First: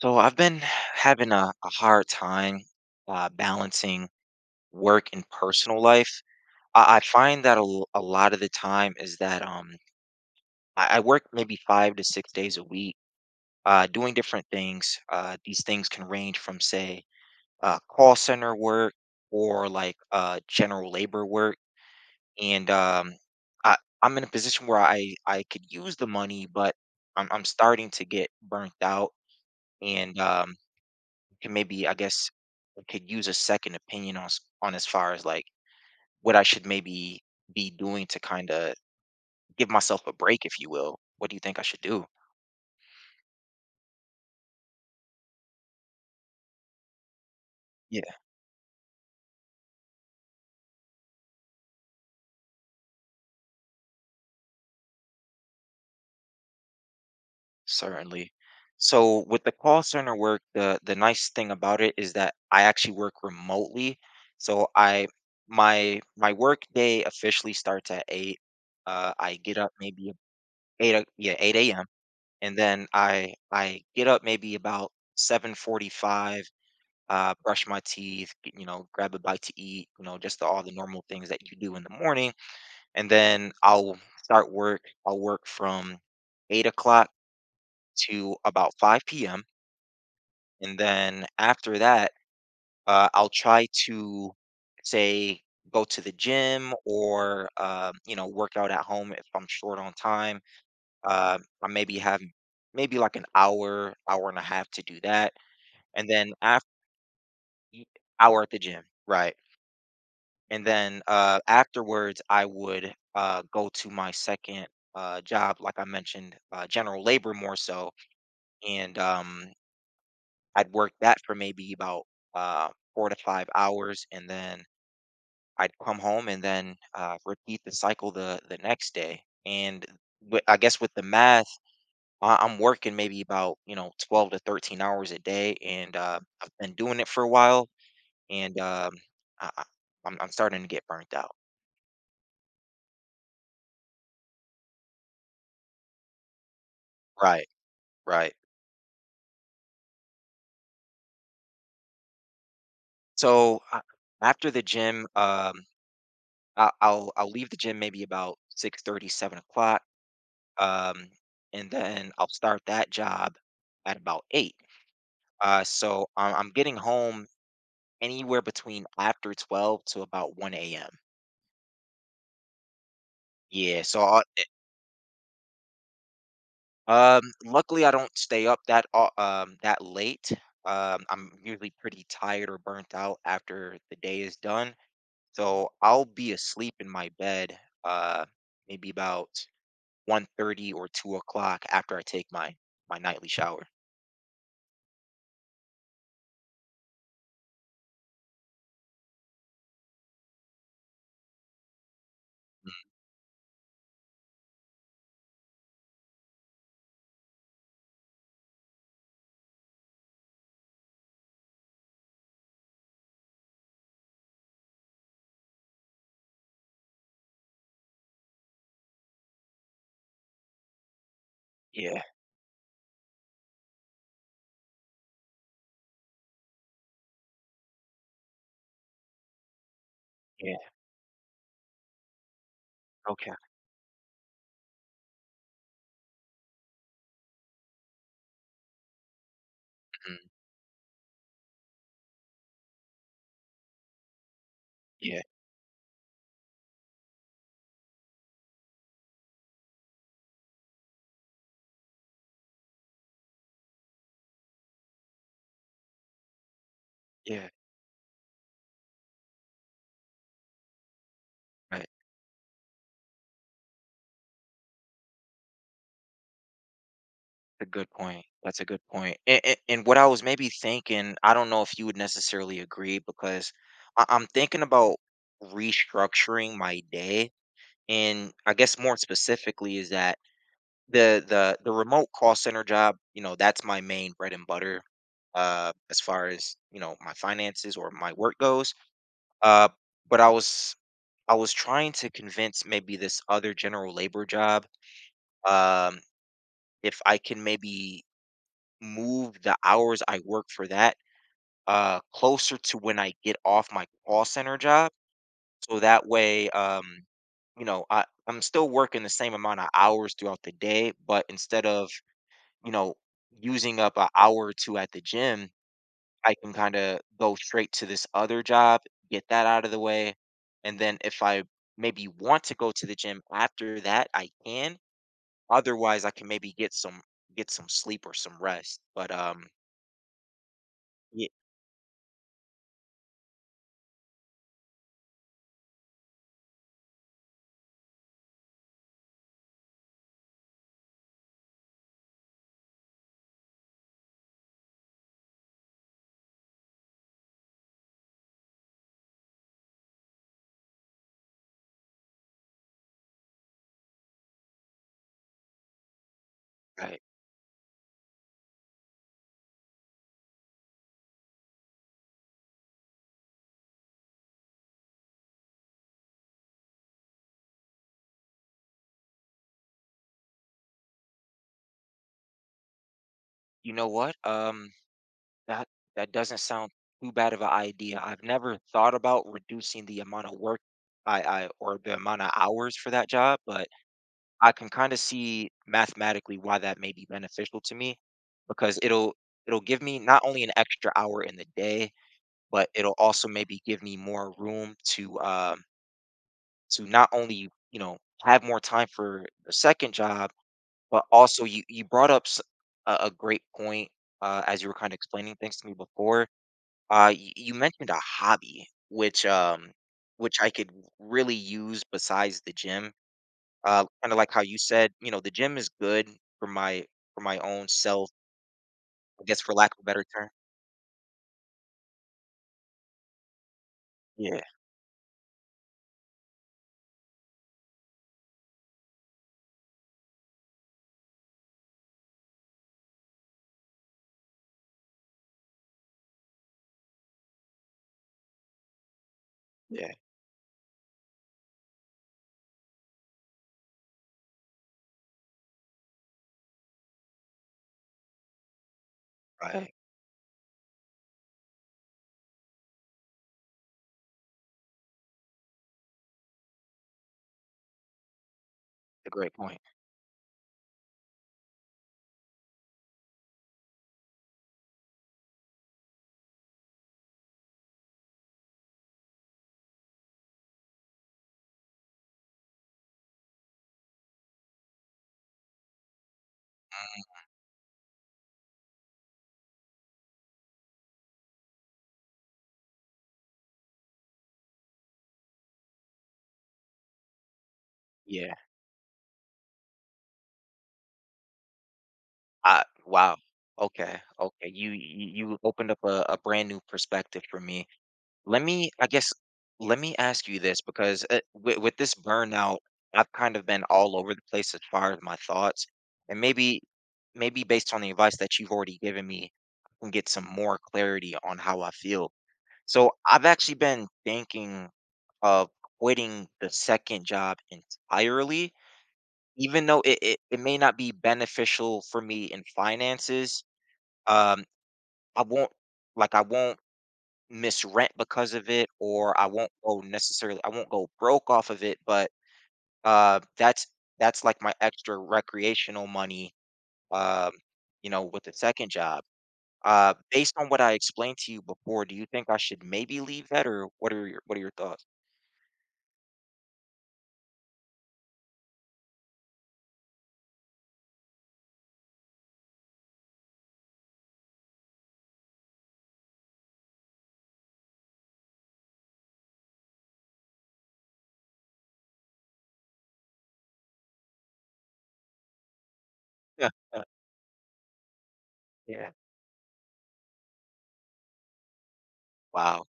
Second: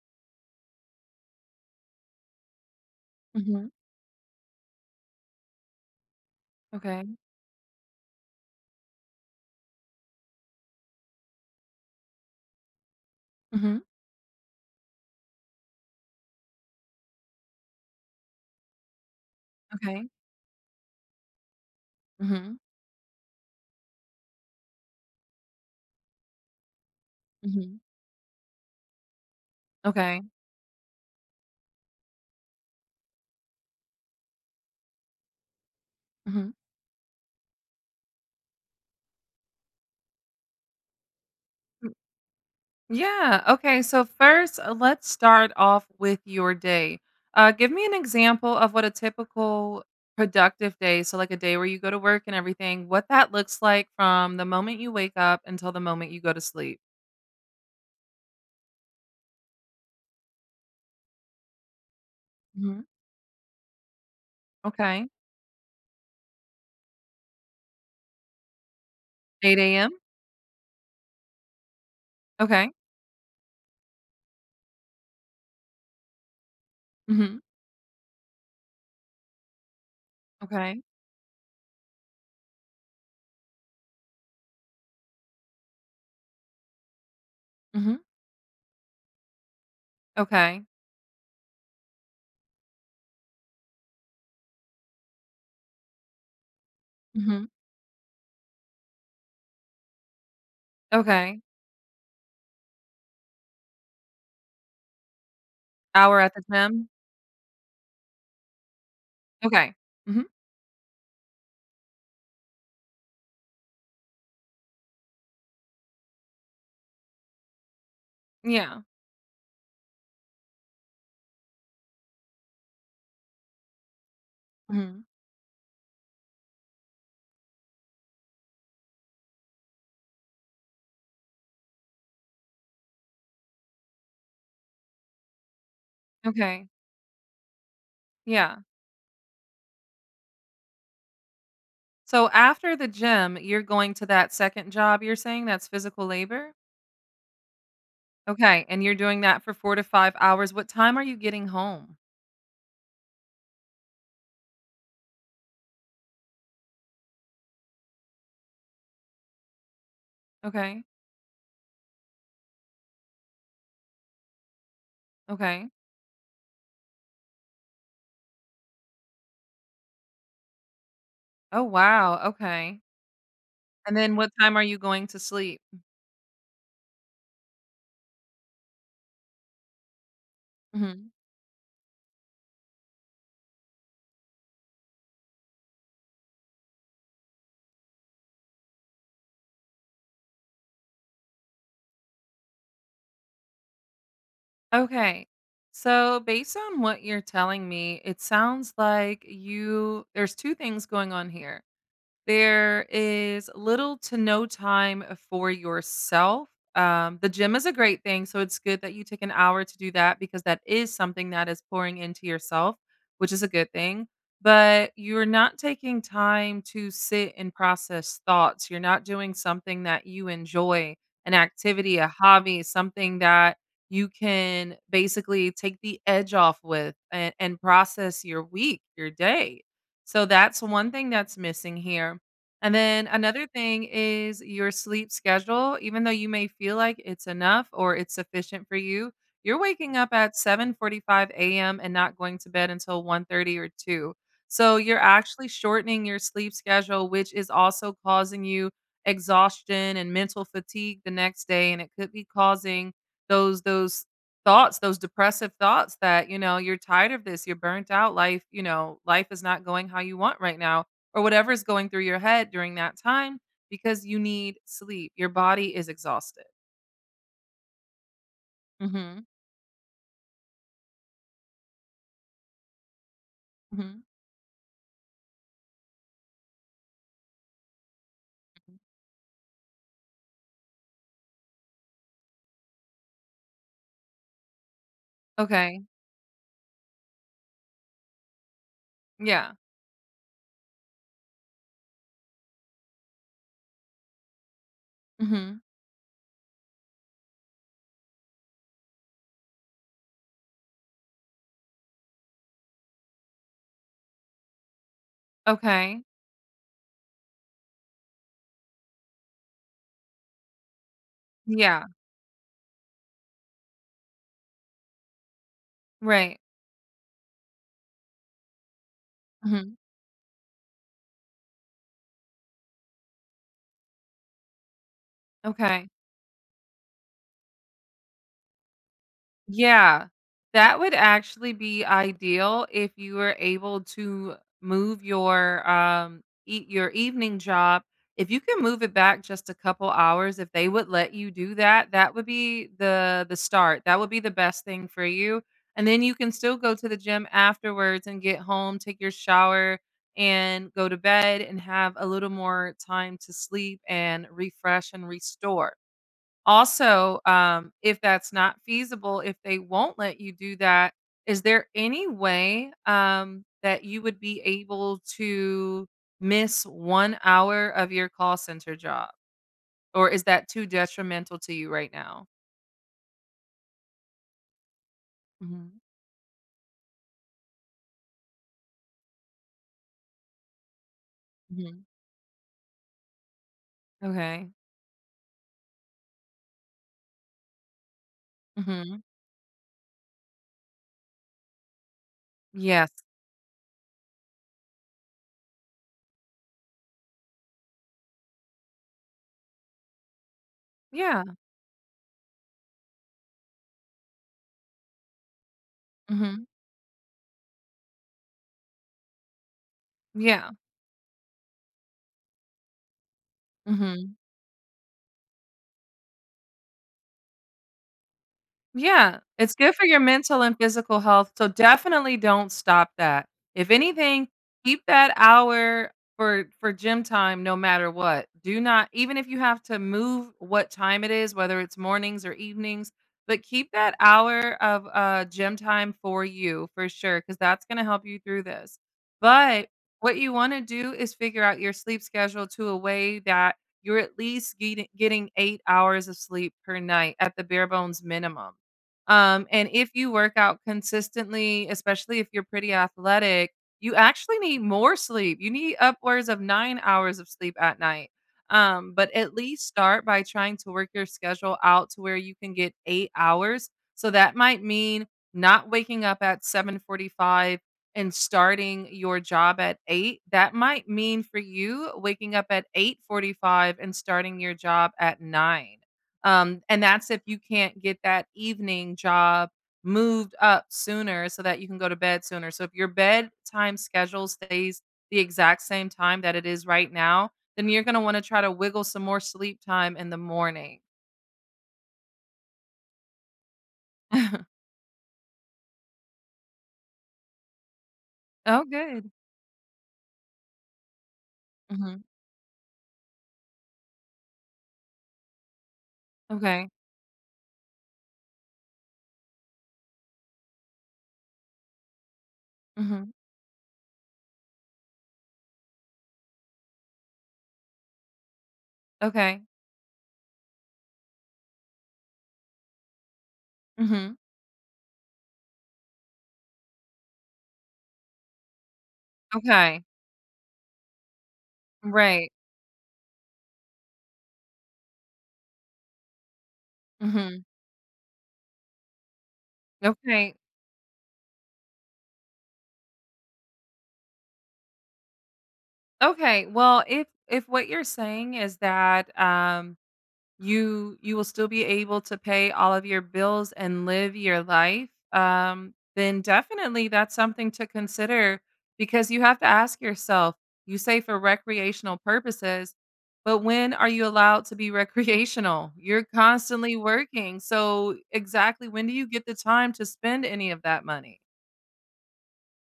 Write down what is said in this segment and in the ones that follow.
So I've been having a hard time, Mhm. balancing work and personal life. I Okay. find that a lot of the time is that I work maybe 5 to 6 days a week, Mhm. Doing different things. These things can range from, say, call center work, or like Okay. General labor work. Mhm. And um, I'm in a position where I could use the money, but I'm Mhm. starting to get burnt out. And Okay. Can, maybe, I guess I could use a second opinion on on, as far as, like, what I Mhm. should maybe be doing to kind of give myself a break, if you will. What do you think I should Mm, do? yeah. Okay. So first, let's start off with your day. Give me an Yeah, example of what a typical productive day, so like a day where you go to work and everything, what that looks like from the moment you wake up until the moment you go to sleep. certainly. So with the call center work, the nice thing about it is that I Hmm. actually work remotely. So I Okay. my my work day officially starts at eight. I get up 8 a.m. maybe yeah, 8 a.m. And Okay. then I get up maybe about 7:45, Hmm. brush my teeth, grab a bite to eat, you know, just all the Okay. normal things that you do in the morning. And then I'll start work. I'll work from 8 o'clock Hmm. to about 5 p.m. Okay. And then after that, I'll try to say, go to the gym, Hmm. or you know, work out at home if I'm short on time. Uh, Okay. I maybe have maybe like an hour, hour and a half to do that, and Hour then at the after, gym. hour at the gym, right? Okay. Hmm. And then afterwards, I would, go to my second, job, like I mentioned, general labor more so. Yeah. And I'd work that for maybe about, uh, 4 to 5 hours. And then Hmm. I'd come home and then, repeat the cycle the next day. And I guess with the math, I'm working maybe about, you know, 12 to 13 hours a day. And I've Okay. been doing it for a while. Yeah. And I- I'm starting to get burnt out. So after the gym, you're going to that second job, you're saying that's physical labor? Right, right. Okay, and you're doing that for 4 to 5 hours. What time are you getting home? So, after the gym, I'll leave the gym maybe about 6:30, 7 o'clock, Okay, um, and then I'll start that job at about eight. Uh, okay. so I'm, I'm getting home anywhere between after 12 to about 1 a.m. Oh, wow, okay. Yeah. And then what time are you going to sleep? Luckily I don't stay up that late. Mhm. I'm usually pretty tired or burnt out after the day is done, so I'll be asleep in my bed. Uh, Maybe about 1:30 or 2 o'clock after I take my nightly shower. Okay. So based on what you're telling me, it sounds like you there's 2 things going on here. Mm, There is little to no time for yourself. The gym is a great thing, so it's good that you take an hour to do that because that is something that is pouring into yourself, which is a good thing. But you're not taking time to sit and process thoughts. You're not doing something that you enjoy, an activity, yeah, a hobby, something that you can basically take the edge off with, and process your week, your day, so yeah, that's one thing that's missing here. And then okay, another thing is your sleep schedule. Even though you may feel like it's enough or it's sufficient for you, you're waking up mhm, at 7:45 a.m. and not going to bed until 1:30 or 2. So you're yeah, actually shortening your sleep schedule, which is also causing you exhaustion and mental fatigue the next day, and it could be causing those thoughts, those depressive thoughts that you're tired of this, yeah, you're burnt out, life, you know, life is not going how you want right now, or whatever is right. going through your head during that time because you need sleep. Your body is exhausted. That's a good point, that's a good point. Mhm. And what I was maybe thinking, I don't know if you would necessarily agree, because Mhm. I'm thinking about restructuring my day, and I Mhm. guess more specifically is that the remote call center job, you know, that's my main bread and butter, Okay. as far as, you know, my finances or my work goes, Yeah. uh, but I was trying to convince maybe this other general labor job. Mhm. um, if I can maybe move the hours I work for that, closer to when I get off my call center job. So Okay. that way, you know, I'm still working the same amount of hours throughout the day, but instead Yeah. of, you know, using up an hour or two at the gym, I Right. can kinda go straight to this other job, get that out of Mhm. the way, and then if I maybe want to go to the gym after that, I can. Okay. Otherwise, I can maybe get some sleep or some rest. But, Yeah. That would yeah, actually be ideal if you were able to move your eat your evening job. If you can move it back just a couple hours, if they would let you do that, that would be the start. That would be the best thing for you. And then you can still go to the gym afterwards and get home, take your shower and go to bed and have a little more time to sleep and refresh and restore. right. Also, if that's not feasible, if they won't let you do that, is there any way, that you would be able to miss 1 hour of your call center job, or is that too detrimental to you right now? You know what? That Mhm. that doesn't sound too bad of an idea. I've never thought about reducing the amount of work, I or Mhm. the amount of hours for that job, but Okay. I can kind of see mathematically why that may be beneficial to me because Mhm. it'll give me not only an extra hour in the day, but Yes. it'll also maybe give me more room to, to not only, you know, have more time for the second job, but Yeah. also you brought up a great point, as you were kind of explaining things to me before. Mhm. You mentioned a hobby which I Yeah. could really use besides the gym, kinda Mhm. like how you said, you know, the gym is good for my for my own self, Yeah, I guess, for it's lack good of a for your better term. mental and physical health, so definitely don't stop that. If anything, Yeah, keep that hour for gym time no matter what. Do not, even if you have to move what time it is, whether it's mornings or evenings, but keep that hour of gym time for you for sure, because that's gonna help you through this. But yeah, what you wanna do is figure out your sleep schedule to a way that you're at least getting 8 hours of sleep per night at the bare bones minimum. And right, if you work out consistently, especially if you're pretty athletic, you actually need more sleep. You need upwards of 9 hours of sleep at night. Um, a but great at point. least start by trying to work your schedule out to where you can get 8 hours. So that might mean not waking up at 7:45 and starting your job at 8. That might mean for you waking up at 8:45 and starting your job at 9. And that's if you can't get that evening job moved up sooner so that you can go to bed sooner. So if your bedtime schedule stays the exact same time that it is right now, then you're going to want to Yeah, try to wiggle some more sleep time in the morning. I, wow, okay, okay, you you you opened up a brand new perspective for me. Let Oh, me I good. guess, let me ask you this because, with this Mhm. burnout, I've kind of been all over the place as far as my thoughts, and Okay. maybe, based on the advice that you've already given me, I can get some more clarity on how I feel. So Mhm. I've actually been thinking of quitting the second job entirely, Okay. even though it may not be beneficial for me in finances. Mhm. Um, I won't I won't miss rent because of it, or Okay. I won't go broke off of it, but Right. uh that's that's like my extra recreational money, um, Mhm. you know, with the second job. Based Okay. on what I explained to you before, do you think I should maybe leave that, or what are your thoughts? Okay. Well, if what you're saying is that you will still be able to pay all of your bills and live your life, then definitely that's something to consider because you have to ask yourself, you say for recreational purposes, but when are you allowed to be recreational? You're Yeah, constantly working. So exactly when yeah. do you get the time to spend any of that money? Wow.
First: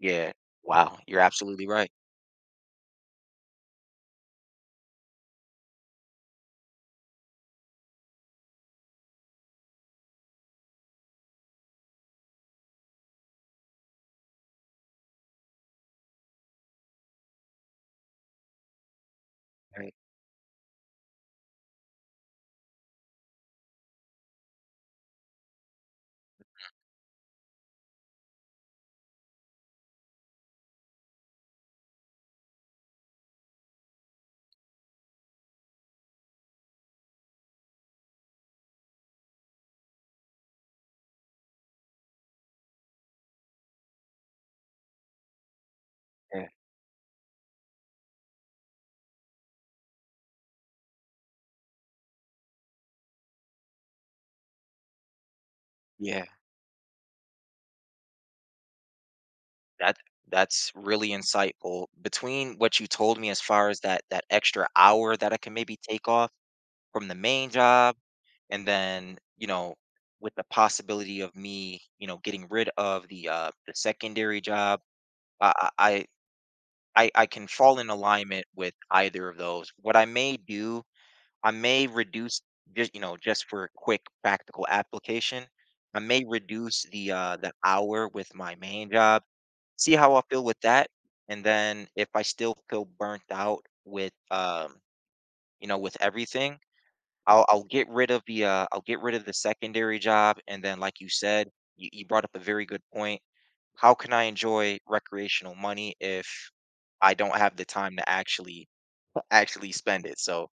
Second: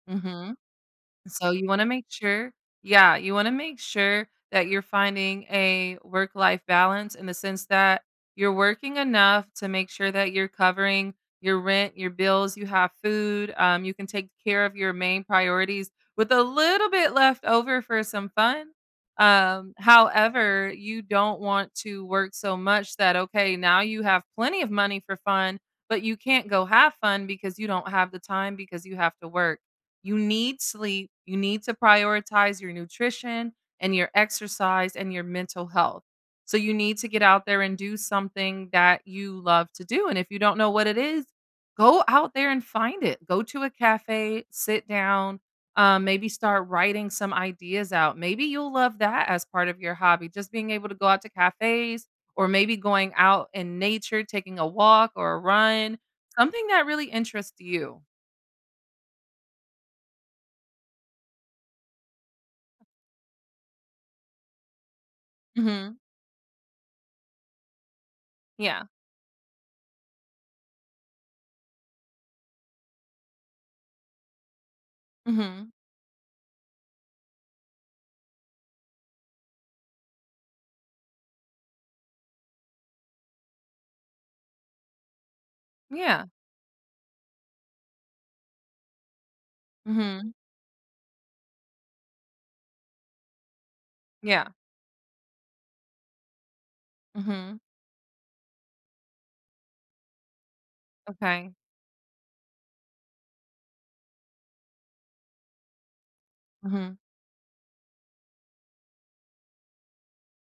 Yeah. Mhm. Wow. You're So absolutely you wanna right. make sure, yeah, you wanna make sure that you're finding a work-life balance in the sense that you're working enough to make sure that you're covering your rent, your bills, you have food, you can take care of your main priorities with a little bit left over for some fun. Um, Right. however, you don't want to work so much that, okay, now you have plenty of money for fun, but you can't go have fun because you don't have the time because you have to work. You need sleep, you need to prioritize your nutrition and your exercise and your mental health. So you need to get out there and do something that you love to do, and if you don't know what it is, go out there and find it. Go to a cafe, sit down, maybe Yeah. start writing some ideas out. Maybe you'll love that as part of your hobby, just being able to go out to cafes or maybe going out in nature, taking a walk or a run, Yeah. something that really interests you. That that's really insightful. Between what you told me, as far as that extra hour that I can maybe Mhm. take off from the main job, and Yeah. then, you know, with the possibility of me, you know, getting rid of the secondary job, I Mhm. I I I can fall in alignment with either of those. What I may do I may reduce, just, you know, just for quick practical application, I may Yeah. reduce the hour with my main job, see how I Mhm. feel with that. And then if I still feel burnt out with Yeah. You know, with everything, Mhm. I'll get rid of the secondary job. And then like you said, Okay. you brought up a very good point. How can I enjoy recreational money if Mhm. I don't have the time to actually spend it? So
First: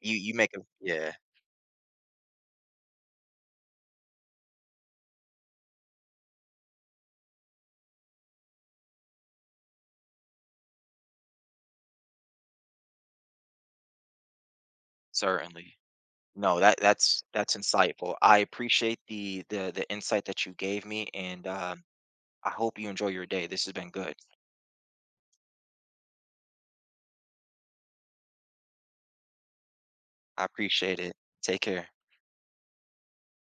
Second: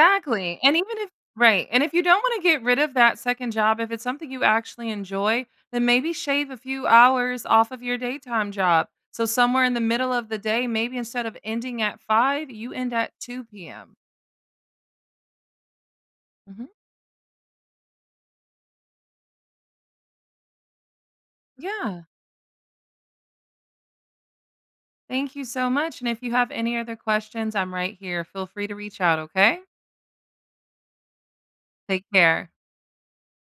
you make a And even if yeah, right, and if you don't wanna get rid of that second job, if it's something you actually enjoy, then maybe shave a few hours off of your daytime job. So somewhere in the middle of the day, maybe instead of ending at 5, you end at 2 PM. certainly. No, Mhm. That's insightful. I appreciate the insight that you gave me, and, Yeah. I hope you enjoy your day. This has been good. Thank you so much, and if you have any other questions, I'm right here. Feel free to reach out, okay? I appreciate it. Take care. Take care.